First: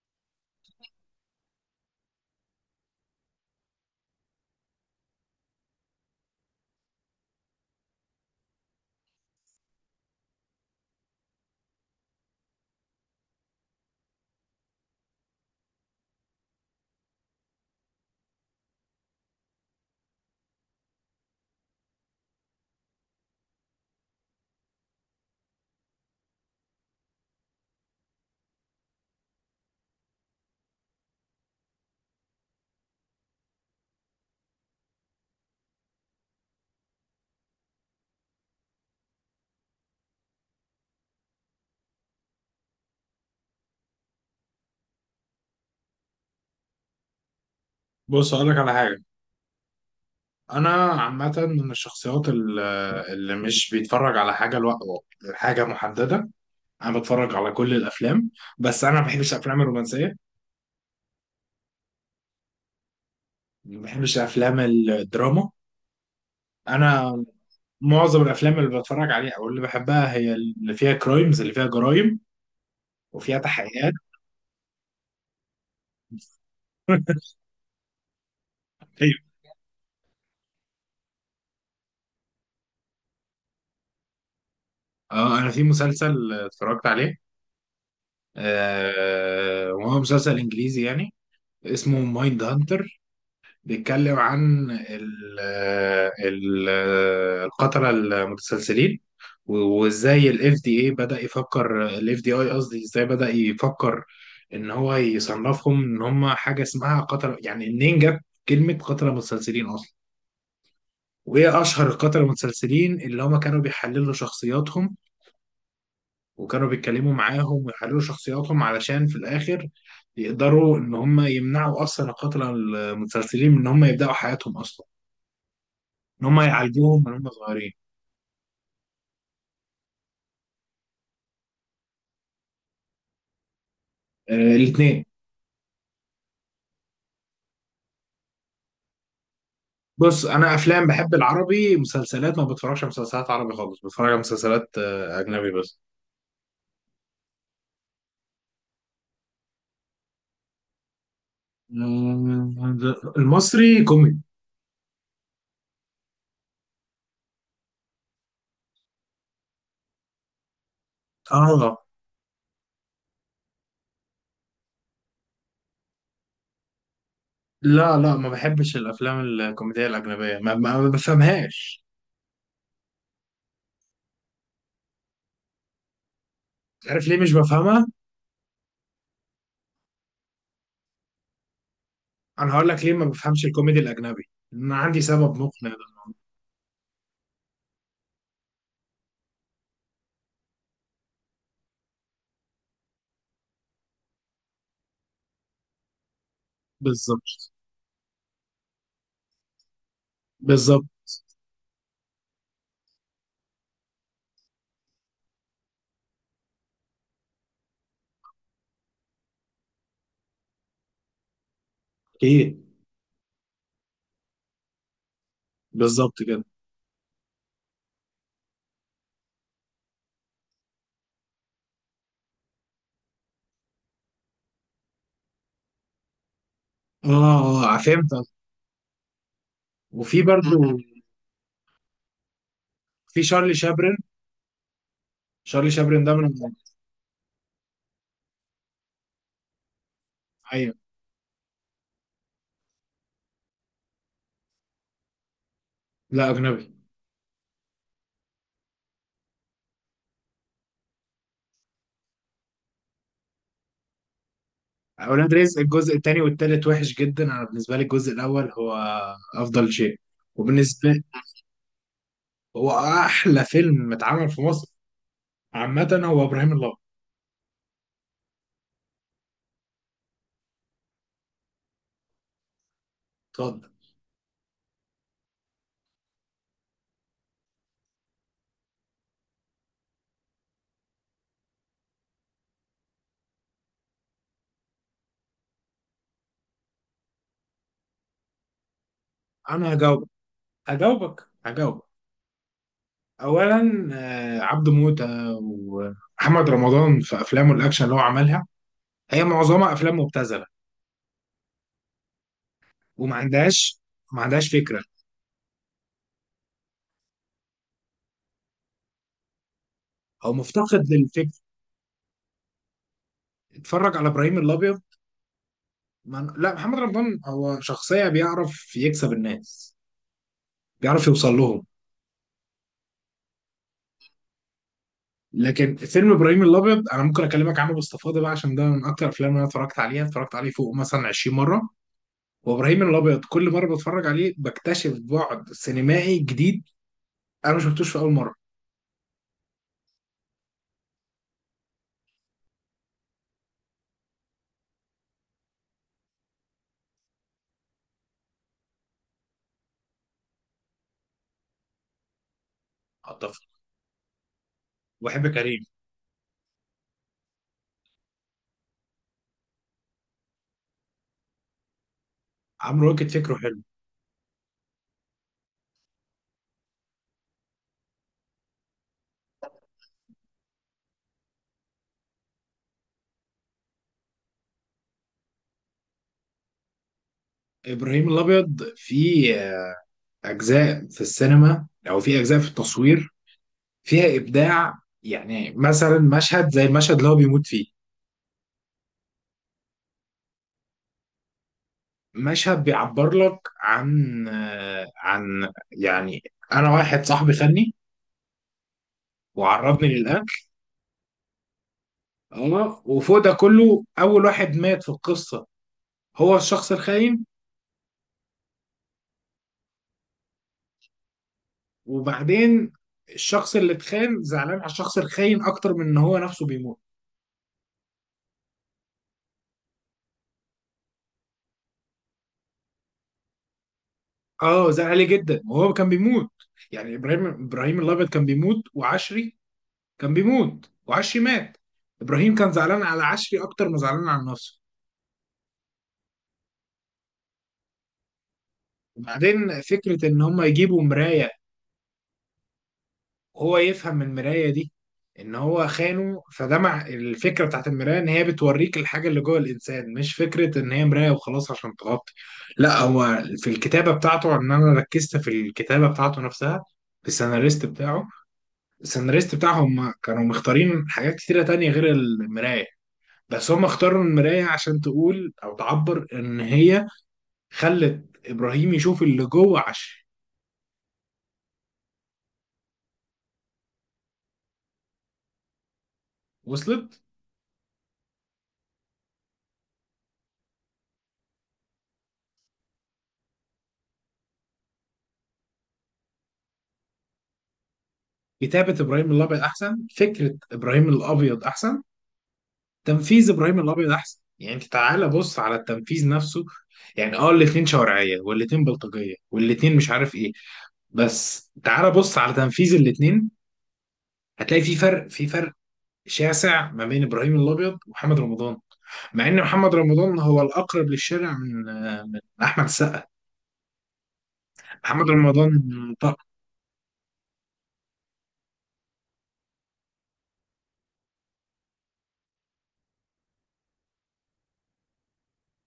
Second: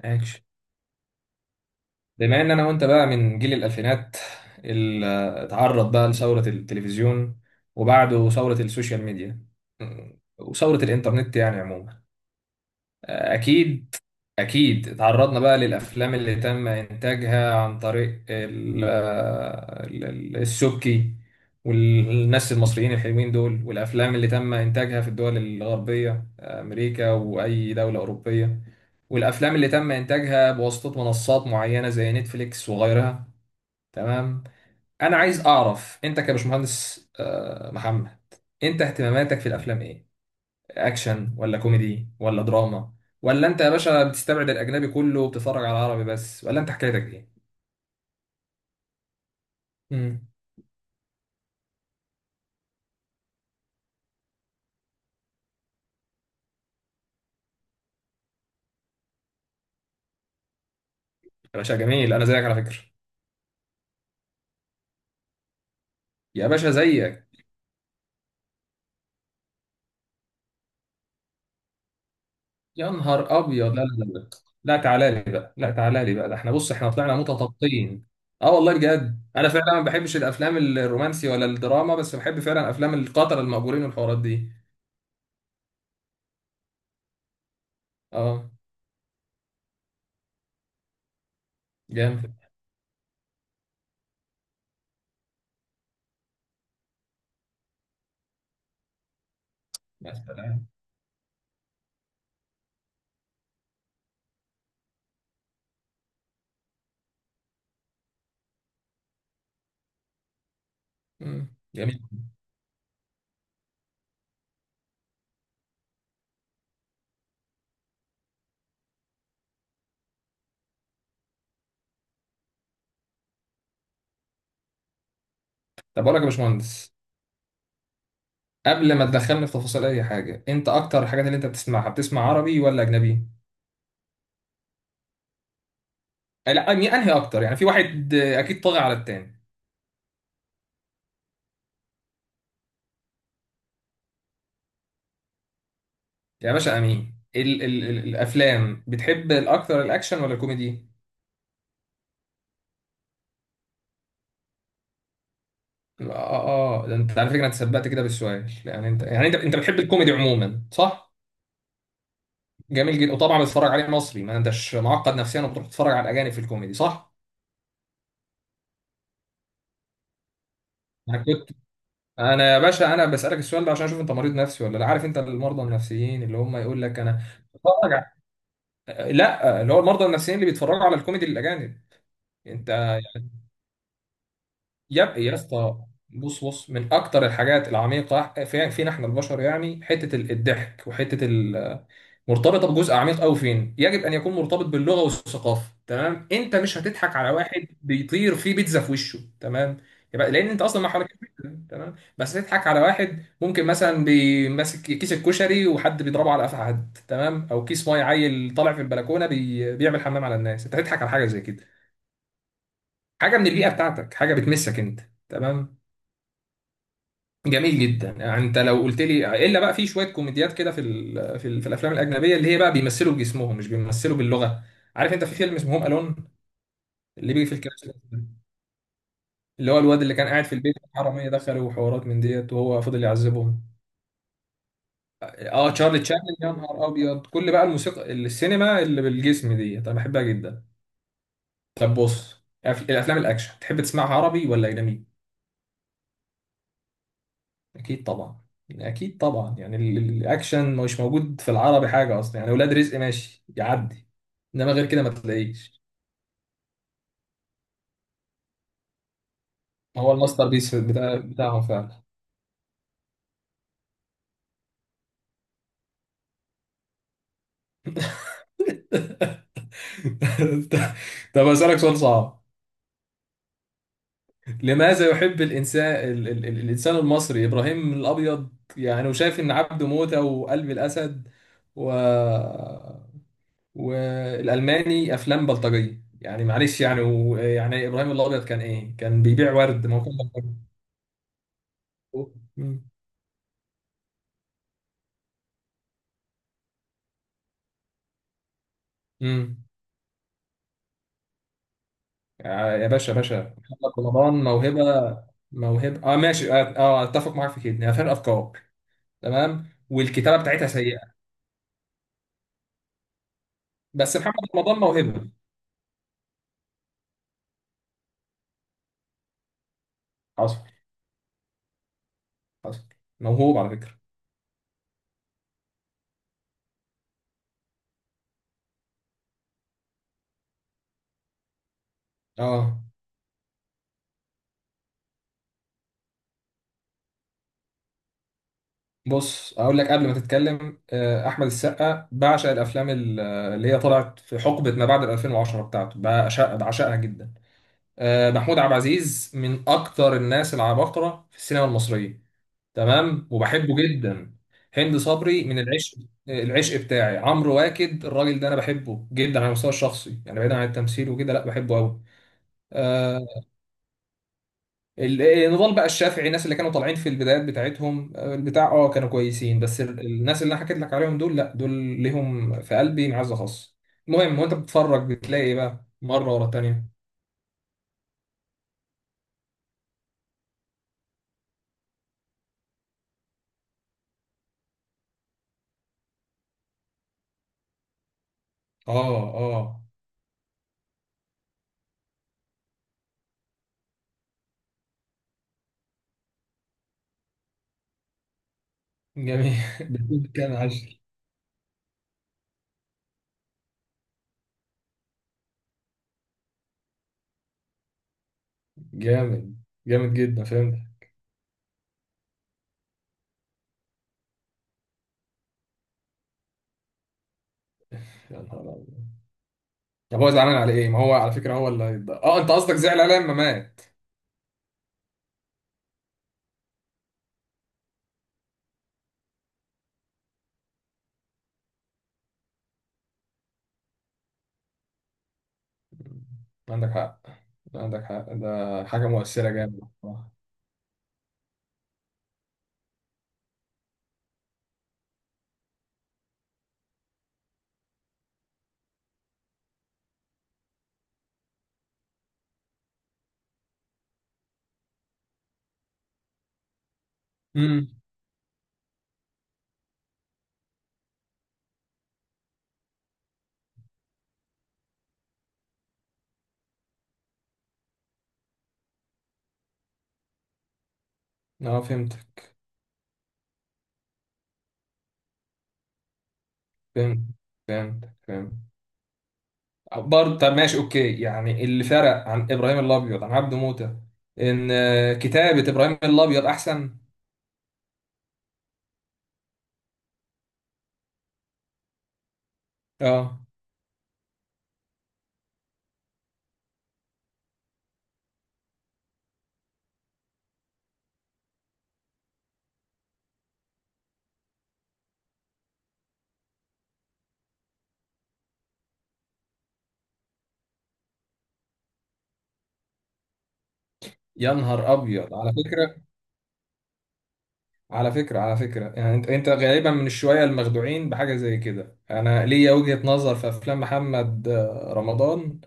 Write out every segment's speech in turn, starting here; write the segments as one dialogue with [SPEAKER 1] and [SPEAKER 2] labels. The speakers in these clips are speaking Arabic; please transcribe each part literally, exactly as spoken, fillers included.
[SPEAKER 1] اكشن. بما ان انا وانت بقى من جيل الالفينات اللي اتعرض بقى لثوره التلفزيون، وبعده ثوره السوشيال ميديا وثوره الانترنت يعني عموما. اكيد، أكيد تعرضنا بقى للأفلام اللي تم إنتاجها عن طريق ال- ال- ال- السبكي والناس المصريين الحلوين دول، والأفلام اللي تم إنتاجها في الدول الغربية، أمريكا وأي دولة أوروبية، والأفلام اللي تم إنتاجها بواسطة منصات معينة زي نتفليكس وغيرها. تمام. أنا عايز أعرف أنت كبشمهندس آه، محمد، أنت اهتماماتك في الأفلام إيه؟ اكشن ولا كوميدي ولا دراما؟ ولا انت يا باشا بتستبعد الاجنبي كله وبتتفرج على العربي بس، ولا انت حكايتك ايه؟
[SPEAKER 2] بص اقول لك على حاجه.
[SPEAKER 1] امم.
[SPEAKER 2] انا عامه من الشخصيات ال- اللي مش بيتفرج على حاجه لو... حاجه محدده. انا بتفرج على كل الافلام، بس انا ما بحبش الافلام الرومانسيه،
[SPEAKER 1] يا باشا جميل، انا زيك على فكره.
[SPEAKER 2] ما بحبش افلام الدراما.
[SPEAKER 1] يا باشا
[SPEAKER 2] انا
[SPEAKER 1] زيك.
[SPEAKER 2] معظم الافلام اللي بتفرج عليها او اللي بحبها هي اللي فيها كرايمز، اللي فيها جرايم
[SPEAKER 1] يا
[SPEAKER 2] وفيها
[SPEAKER 1] نهار ابيض، لا لا
[SPEAKER 2] تحقيقات.
[SPEAKER 1] لا لا. لا تعالى لي بقى، لا تعالى لي بقى، ده احنا بص احنا طلعنا متطابقين. اه والله
[SPEAKER 2] ايوه.
[SPEAKER 1] بجد انا فعلا ما بحبش الافلام الرومانسي ولا الدراما، بس بحب فعلا افلام القتله المأجورين والحوارات دي.
[SPEAKER 2] اه انا في مسلسل اتفرجت عليه،
[SPEAKER 1] اه.
[SPEAKER 2] آه وهو مسلسل انجليزي يعني، اسمه
[SPEAKER 1] جامد.
[SPEAKER 2] مايند هانتر. بيتكلم عن ال ال القتلة المتسلسلين،
[SPEAKER 1] يا
[SPEAKER 2] وازاي الاف
[SPEAKER 1] سلام.
[SPEAKER 2] دي اي بدأ يفكر، الاف دي اي قصدي ازاي بدأ يفكر ان هو يصنفهم ان هم حاجة اسمها قتلة. يعني منين جت كلمة قتلة متسلسلين اصلا؟
[SPEAKER 1] مم.
[SPEAKER 2] وايه اشهر
[SPEAKER 1] جميل.
[SPEAKER 2] القتلة المتسلسلين اللي هم كانوا بيحللوا شخصياتهم وكانوا بيتكلموا معاهم ويحللوا شخصياتهم علشان في الاخر يقدروا ان هم يمنعوا اصلا القتلة المتسلسلين من ان هم يبدأوا حياتهم اصلا،
[SPEAKER 1] طب اقول لك
[SPEAKER 2] ان
[SPEAKER 1] يا
[SPEAKER 2] هم
[SPEAKER 1] باشمهندس،
[SPEAKER 2] يعالجوهم من هم صغيرين.
[SPEAKER 1] قبل ما تدخلني في تفاصيل اي حاجه، انت اكتر الحاجات اللي انت بتسمعها بتسمع عربي ولا اجنبي؟
[SPEAKER 2] آه الاثنين.
[SPEAKER 1] أي- لا أني- انهي اكتر يعني؟ في واحد آه، اكيد طاغي على التاني.
[SPEAKER 2] بص انا افلام بحب العربي، مسلسلات ما بتفرجش على مسلسلات عربي خالص، بتفرج على مسلسلات آه، اجنبي بس.
[SPEAKER 1] يا باشا امين، ال ال ال الافلام بتحب الاكتر الاكشن ولا الكوميدي؟
[SPEAKER 2] آه، المصري كوميدي.
[SPEAKER 1] اه، اه، ده انت على فكره انت سبقت كده بالسؤال. يعني انت، يعني انت انت بتحب الكوميدي عموما صح؟
[SPEAKER 2] اه.
[SPEAKER 1] جميل جدا. وطبعا بتتفرج عليه مصري ما انتش معقد نفسيا وبتروح تتفرج على الاجانب في الكوميدي صح؟
[SPEAKER 2] لا لا، ما بحبش الافلام الكوميديه الاجنبيه، ما, ما ما
[SPEAKER 1] انا كنت،
[SPEAKER 2] بفهمهاش.
[SPEAKER 1] انا يا باشا انا بسالك السؤال ده عشان اشوف انت مريض نفسي ولا لا. عارف انت المرضى النفسيين اللي هم يقول لك
[SPEAKER 2] عارف ليه
[SPEAKER 1] انا،
[SPEAKER 2] مش بفهمها؟
[SPEAKER 1] لا اللي هو المرضى النفسيين اللي بيتفرجوا على الكوميدي الاجانب.
[SPEAKER 2] انا هقول لك ليه
[SPEAKER 1] انت
[SPEAKER 2] ما بفهمش الكوميدي الاجنبي، انا عندي
[SPEAKER 1] يا يا
[SPEAKER 2] سبب مقنع
[SPEAKER 1] اسطى،
[SPEAKER 2] ده.
[SPEAKER 1] بص بص، من اكتر الحاجات العميقه في فينا احنا البشر يعني حته ال- الضحك وحته ال-، مرتبطه بجزء عميق قوي، فين يجب ان يكون مرتبط باللغه والثقافه. تمام؟ انت مش هتضحك على
[SPEAKER 2] بالظبط.
[SPEAKER 1] واحد بيطير فيه بيتزا في وشه، تمام؟ يبقى لان انت اصلا
[SPEAKER 2] بالظبط.
[SPEAKER 1] ما حواليك بيتزا، تمام، بس تضحك على واحد ممكن مثلا بيمسك كيس الكشري وحد بيضربه على قفا حد، تمام، او كيس ميه عيل طالع في البلكونه بي... بيعمل حمام على الناس، انت هتضحك على حاجه زي كده.
[SPEAKER 2] اكيد.
[SPEAKER 1] حاجه من البيئه بتاعتك، حاجه بتمسك انت. تمام.
[SPEAKER 2] بالظبط كده.
[SPEAKER 1] جميل جدا. يعني انت لو قلت لي الا بقى في شويه كوميديات كده في ال... في, ال... في الافلام الاجنبيه اللي هي بقى بيمثلوا بجسمهم مش بيمثلوا باللغه، عارف انت في فيلم اسمه هوم الون
[SPEAKER 2] اه
[SPEAKER 1] اللي بيجي في
[SPEAKER 2] اه
[SPEAKER 1] الكلاس ده،
[SPEAKER 2] فهمت.
[SPEAKER 1] اللي هو الواد اللي
[SPEAKER 2] وفي
[SPEAKER 1] كان قاعد في البيت
[SPEAKER 2] برضو
[SPEAKER 1] الحراميه دخلوا وحوارات من ديت وهو فضل
[SPEAKER 2] في شارلي
[SPEAKER 1] يعذبهم.
[SPEAKER 2] شابرن، شارلي
[SPEAKER 1] اه، تشارلي
[SPEAKER 2] شابرن ده
[SPEAKER 1] تشابلن،
[SPEAKER 2] من،
[SPEAKER 1] يا نهار ابيض. كل بقى الموسيقى السينما اللي بالجسم ديت انا بحبها جدا.
[SPEAKER 2] ايوه.
[SPEAKER 1] طب بص، الأف- الافلام الاكشن تحب تسمعها عربي ولا اجنبي؟
[SPEAKER 2] لا اجنبي.
[SPEAKER 1] اكيد طبعا. يعني اكيد طبعا، يعني ال- ال- الاكشن مش موجود في العربي حاجه اصلا يعني، ولاد رزق ماشي يعدي، انما غير كده ما
[SPEAKER 2] اولاد رزق
[SPEAKER 1] تلاقيش.
[SPEAKER 2] الجزء الثاني والثالث وحش جدا، انا بالنسبه لي الجزء الاول هو افضل شيء،
[SPEAKER 1] هو الماستر بيس
[SPEAKER 2] وبالنسبه لي
[SPEAKER 1] بتاع بتاعهم فعلا.
[SPEAKER 2] هو احلى فيلم اتعمل في مصر، عامه هو ابراهيم الابيض.
[SPEAKER 1] طب اسالك سؤال صعب.
[SPEAKER 2] اتفضل.
[SPEAKER 1] لماذا يحب الانسان ال ال ال الانسان المصري ابراهيم الابيض؟ يعني وشايف ان عبده موته وقلب الاسد و، والالماني افلام بلطجيه يعني، معلش يعني و... يعني ابراهيم الابيض كان ايه؟ كان بيبيع
[SPEAKER 2] انا
[SPEAKER 1] ورد؟ ما هو
[SPEAKER 2] هجاوبك
[SPEAKER 1] كان بلطجي.
[SPEAKER 2] هجاوبك هجاوبك.
[SPEAKER 1] مم.
[SPEAKER 2] اولا آه، عبده موته ومحمد رمضان في افلامه الاكشن اللي هو عملها، هي
[SPEAKER 1] مم.
[SPEAKER 2] معظمها افلام مبتذله،
[SPEAKER 1] آه، يا باشا
[SPEAKER 2] وما
[SPEAKER 1] يا باشا،
[SPEAKER 2] عندهاش
[SPEAKER 1] محمد
[SPEAKER 2] ما
[SPEAKER 1] رمضان
[SPEAKER 2] عندهاش فكره،
[SPEAKER 1] موهبه. موهبه اه، ماشي، اه، آه، اتفق معاك في كده، هي فرق افكار تمام،
[SPEAKER 2] هو
[SPEAKER 1] والكتابه بتاعتها
[SPEAKER 2] مفتقد
[SPEAKER 1] سيئه.
[SPEAKER 2] للفكر. اتفرج على
[SPEAKER 1] بس محمد
[SPEAKER 2] ابراهيم
[SPEAKER 1] رمضان
[SPEAKER 2] الابيض.
[SPEAKER 1] موهبه.
[SPEAKER 2] ما أنا- لا محمد رمضان هو شخصية بيعرف يكسب الناس،
[SPEAKER 1] حصل.
[SPEAKER 2] بيعرف يوصل لهم.
[SPEAKER 1] حصل. موهوب على فكره.
[SPEAKER 2] لكن فيلم ابراهيم الابيض انا ممكن اكلمك عنه باستفاضه بقى، عشان ده من اكتر الافلام اللي انا اتفرجت عليها، اتفرجت عليه فوق مثلا عشرين مره.
[SPEAKER 1] اه.
[SPEAKER 2] وابراهيم الابيض كل مره بتفرج عليه بكتشف بعد سينمائي جديد، انا ما شفتوش في اول مره.
[SPEAKER 1] بص اقول لك قبل ما تتكلم، آه، احمد السقا بعشق الافلام ال- اللي هي طلعت في حقبه ما بعد ألفين وعشرة بتاعته، بعشق بعشقها جدا. آه، محمود عبد العزيز من اكتر الناس العباقره في السينما المصريه، تمام،
[SPEAKER 2] اتفق.
[SPEAKER 1] وبحبه جدا. هند
[SPEAKER 2] وبحب
[SPEAKER 1] صبري من
[SPEAKER 2] كريم.
[SPEAKER 1] العشق. العشق بتاعي عمرو واكد، الراجل ده انا بحبه جدا على المستوى الشخصي يعني، بعيدا عن التمثيل وكده، لا بحبه قوي.
[SPEAKER 2] عمرو واكد
[SPEAKER 1] آه.
[SPEAKER 2] فكره حلو.
[SPEAKER 1] ال- نضال بقى الشافعي، الناس اللي كانوا طالعين في البدايات بتاعتهم آه، البتاع اه كانوا كويسين، بس ال- الناس اللي انا حكيت لك عليهم دول، لا دول ليهم في قلبي معزه خاصه. المهم، وانت بتتفرج بتلاقي ايه بقى مره ورا التانيه؟
[SPEAKER 2] ابراهيم الابيض فيه اجزاء في السينما او فيه اجزاء في التصوير فيها ابداع، يعني مثلا مشهد زي المشهد اللي هو بيموت فيه،
[SPEAKER 1] اه. اه.
[SPEAKER 2] مشهد بيعبر لك عن آه، عن يعني، انا واحد صاحبي خدني
[SPEAKER 1] جميل.
[SPEAKER 2] وعرضني
[SPEAKER 1] بتقول
[SPEAKER 2] للاكل.
[SPEAKER 1] كام عشر.
[SPEAKER 2] اه وفوق ده كله اول واحد مات في القصه هو الشخص الخاين.
[SPEAKER 1] جامد، جامد جدا، فهمت.
[SPEAKER 2] وبعدين الشخص اللي اتخان زعلان على الشخص الخاين اكتر من ان هو نفسه بيموت.
[SPEAKER 1] يا نهار أبيض. طب هو زعلان على ايه؟ ما هو على فكره هو اللي هيتض- اه انت قصدك زعل عليه لما مات؟
[SPEAKER 2] اه زعل عليه جدا وهو كان بيموت، يعني ابراهيم ابراهيم الابيض كان بيموت وعشري، كان بيموت وعشري مات، ابراهيم كان زعلان على عشري اكتر ما زعلان على نفسه.
[SPEAKER 1] عندك حق، عندك حق، ده حاجه مؤثره
[SPEAKER 2] وبعدين
[SPEAKER 1] جامد.
[SPEAKER 2] فكره ان هم يجيبوا مرايه، هو يفهم من المراية دي ان هو خانه، فده مع الفكرة بتاعت المراية ان هي بتوريك الحاجة اللي جوه الانسان، مش فكرة ان هي مراية وخلاص عشان تغطي. لا هو في الكتابة بتاعته، ان انا ركزت في الكتابة بتاعته نفسها، في السيناريست
[SPEAKER 1] امم.
[SPEAKER 2] بتاعه. السيناريست بتاعهم كانوا مختارين حاجات كتيرة تانية غير المراية، بس هم اختاروا المراية عشان تقول او تعبر ان هي خلت ابراهيم يشوف اللي جوه، عشان
[SPEAKER 1] اه، فهمتك.
[SPEAKER 2] وصلت.
[SPEAKER 1] فهمت، فهمت، فهمت. آه، برضه. طب ماشي، اوكي، يعني اللي فرق عن ابراهيم الابيض عن عبده موته، ان آه، كتابه ابراهيم الابيض احسن.
[SPEAKER 2] كتابة ابراهيم الابيض احسن، فكرة ابراهيم الابيض احسن، تنفيذ
[SPEAKER 1] اه.
[SPEAKER 2] ابراهيم الابيض احسن. يعني انت تعالى بص على التنفيذ نفسه، يعني اه الاتنين شوارعيه والاتنين بلطجيه والاتنين مش عارف ايه، بس تعالى بص على تنفيذ الاتنين، هتلاقي في فرق في فرق شاسع ما بين ابراهيم الابيض ومحمد رمضان، مع ان محمد رمضان هو الاقرب للشارع من من احمد السقا.
[SPEAKER 1] يا نهار
[SPEAKER 2] محمد
[SPEAKER 1] ابيض
[SPEAKER 2] رمضان.
[SPEAKER 1] على فكره.
[SPEAKER 2] طب.
[SPEAKER 1] على فكره، على فكره، يعني انت انت غالبا من الشويه المخدوعين بحاجه زي كده. انا ليا وجهه نظر في افلام محمد آه، رمضان.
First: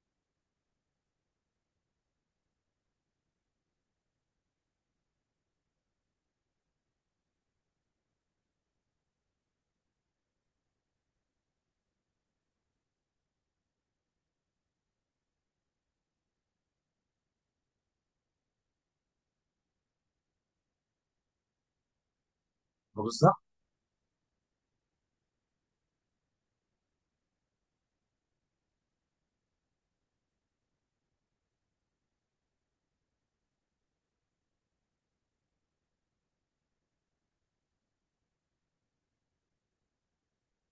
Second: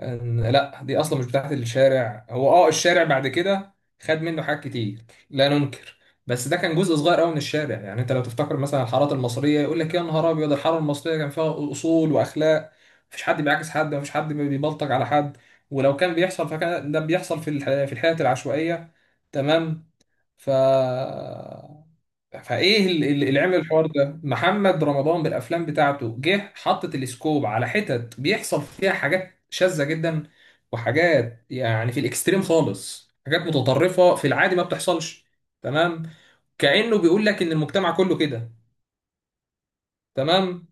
[SPEAKER 1] أن- لا دي اصلا مش بتاعت الشارع، هو اه الشارع بعد كده خد منه حاجات كتير، لا ننكر، بس ده كان جزء صغير قوي من الشارع. يعني انت لو تفتكر مثلا الحارات المصريه يقول لك يا نهار ابيض، الحاره المصريه كان فيها اصول واخلاق، مفيش حد بيعاكس حد، مفيش حد بيبلطج على حد، ولو كان بيحصل فكان ده بيحصل في الح... في الحياه العشوائيه. تمام. ف فايه ال- ال-
[SPEAKER 2] بالظبط.
[SPEAKER 1] اللي عمل الحوار ده محمد رمضان بالافلام بتاعته، جه حطت السكوب على حتت بيحصل فيها حاجات شاذة جدا، وحاجات يعني في الاكستريم خالص، حاجات متطرفة في العادي ما بتحصلش. تمام. كأنه بيقول لك ان المجتمع كله كده. تمام.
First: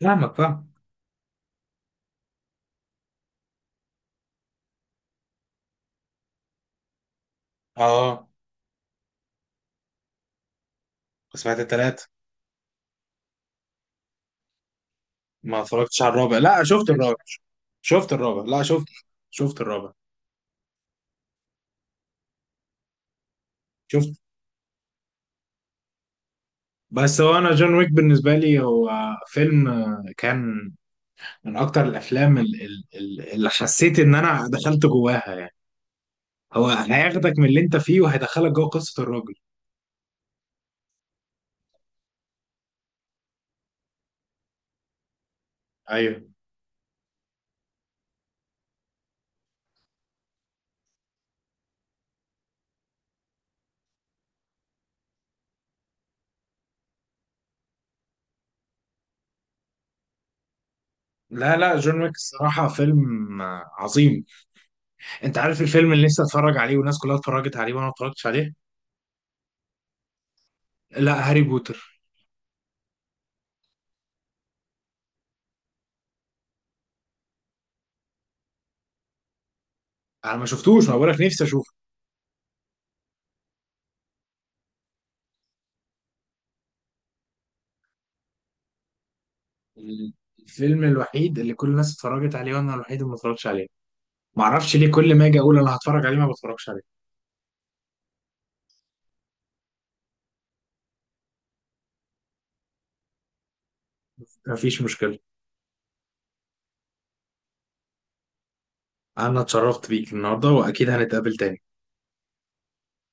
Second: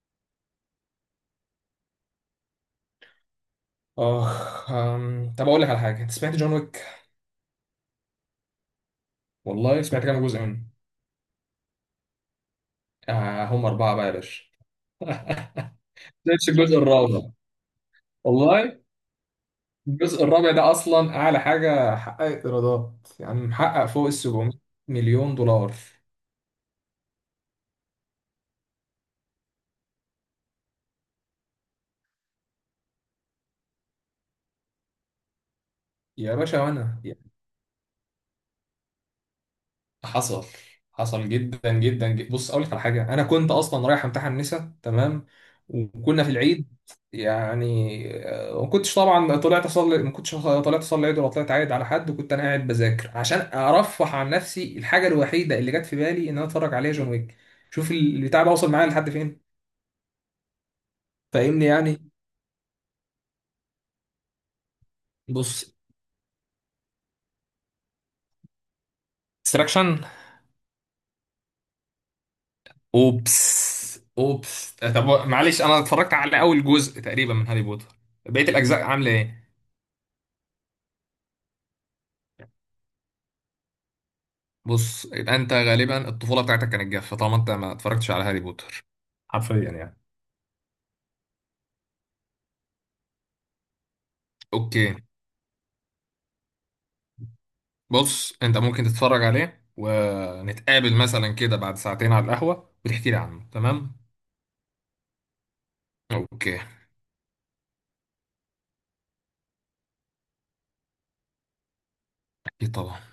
[SPEAKER 2] فاهمك فاهم.
[SPEAKER 1] اخ، أم، طب اقول لك على حاجة، انت سمعت جون ويك؟
[SPEAKER 2] اه
[SPEAKER 1] والله سمعت كام جزء منه؟
[SPEAKER 2] سمعت التلاتة.
[SPEAKER 1] آه هم أربعة بقى يا باشا.
[SPEAKER 2] ما اتفرجتش على الرابع،
[SPEAKER 1] شايفش
[SPEAKER 2] لا
[SPEAKER 1] الجزء
[SPEAKER 2] شفت الرابع،
[SPEAKER 1] الرابع؟
[SPEAKER 2] شفت الرابع، لا
[SPEAKER 1] والله
[SPEAKER 2] شفت، شفت الرابع،
[SPEAKER 1] الجزء الرابع ده اصلا اعلى حاجه حققت ايرادات، يعني محقق فوق ال
[SPEAKER 2] شفت.
[SPEAKER 1] سبعمية مليون دولار.
[SPEAKER 2] بس هو انا جون ويك بالنسبه لي هو فيلم آه، كان من اكتر الافلام ال- ال- ال- اللي حسيت ان انا دخلت جواها يعني،
[SPEAKER 1] يا باشا
[SPEAKER 2] هو
[SPEAKER 1] وانا يعني.
[SPEAKER 2] هياخدك من اللي انت فيه وهيدخلك جوه قصه الراجل.
[SPEAKER 1] حصل، حصل جدا جدا جدا. بص اقول لك على حاجه، انا كنت اصلا رايح امتحن نسا تمام،
[SPEAKER 2] ايوه.
[SPEAKER 1] وكنا في العيد يعني، آه، ما كنتش طبعا طلعت اصلي، ما كنتش طلعت اصلي العيد ولا طلعت عايد على حد، وكنت انا قاعد بذاكر عشان ارفه عن نفسي، الحاجه الوحيده اللي جت في بالي ان انا اتفرج عليها جون ويك. شوف البتاع ده وصل معايا لحد فين،
[SPEAKER 2] لا
[SPEAKER 1] فاهمني
[SPEAKER 2] لا، جون
[SPEAKER 1] يعني.
[SPEAKER 2] ويك الصراحه فيلم آه، عظيم. انت عارف
[SPEAKER 1] بص،
[SPEAKER 2] الفيلم اللي نفسي اتفرج عليه والناس كلها اتفرجت عليه وانا ما اتفرجتش عليه؟
[SPEAKER 1] ديستراكشن.
[SPEAKER 2] لا هاري بوتر،
[SPEAKER 1] اوبس، اوبس. طب معلش انا اتفرجت على اول جزء تقريبا من هاري بوتر، بقيه الاجزاء عامله ايه؟
[SPEAKER 2] انا ما شفتوش، ما بقولك نفسي اشوفه.
[SPEAKER 1] بص، يبقى انت غالبا الطفوله بتاعتك كانت جافه طالما انت ما اتفرجتش على هاري بوتر، حرفيا يعني.
[SPEAKER 2] الفيلم الوحيد اللي كل الناس اتفرجت عليه وانا الوحيد اللي ما اتفرجتش عليه، ما اعرفش ليه
[SPEAKER 1] اوكي.
[SPEAKER 2] كل ما اجي اقول انا هتفرج عليه ما بتفرجش عليه.
[SPEAKER 1] بص انت ممكن تتفرج عليه ونتقابل مثلا كده بعد ساعتين على القهوه وتحكي لي عنه، تمام؟
[SPEAKER 2] مفيش مشكله،
[SPEAKER 1] اوكي.
[SPEAKER 2] انا اتشرفت بيك النهارده واكيد هنتقابل تاني.
[SPEAKER 1] اكيد طبعا.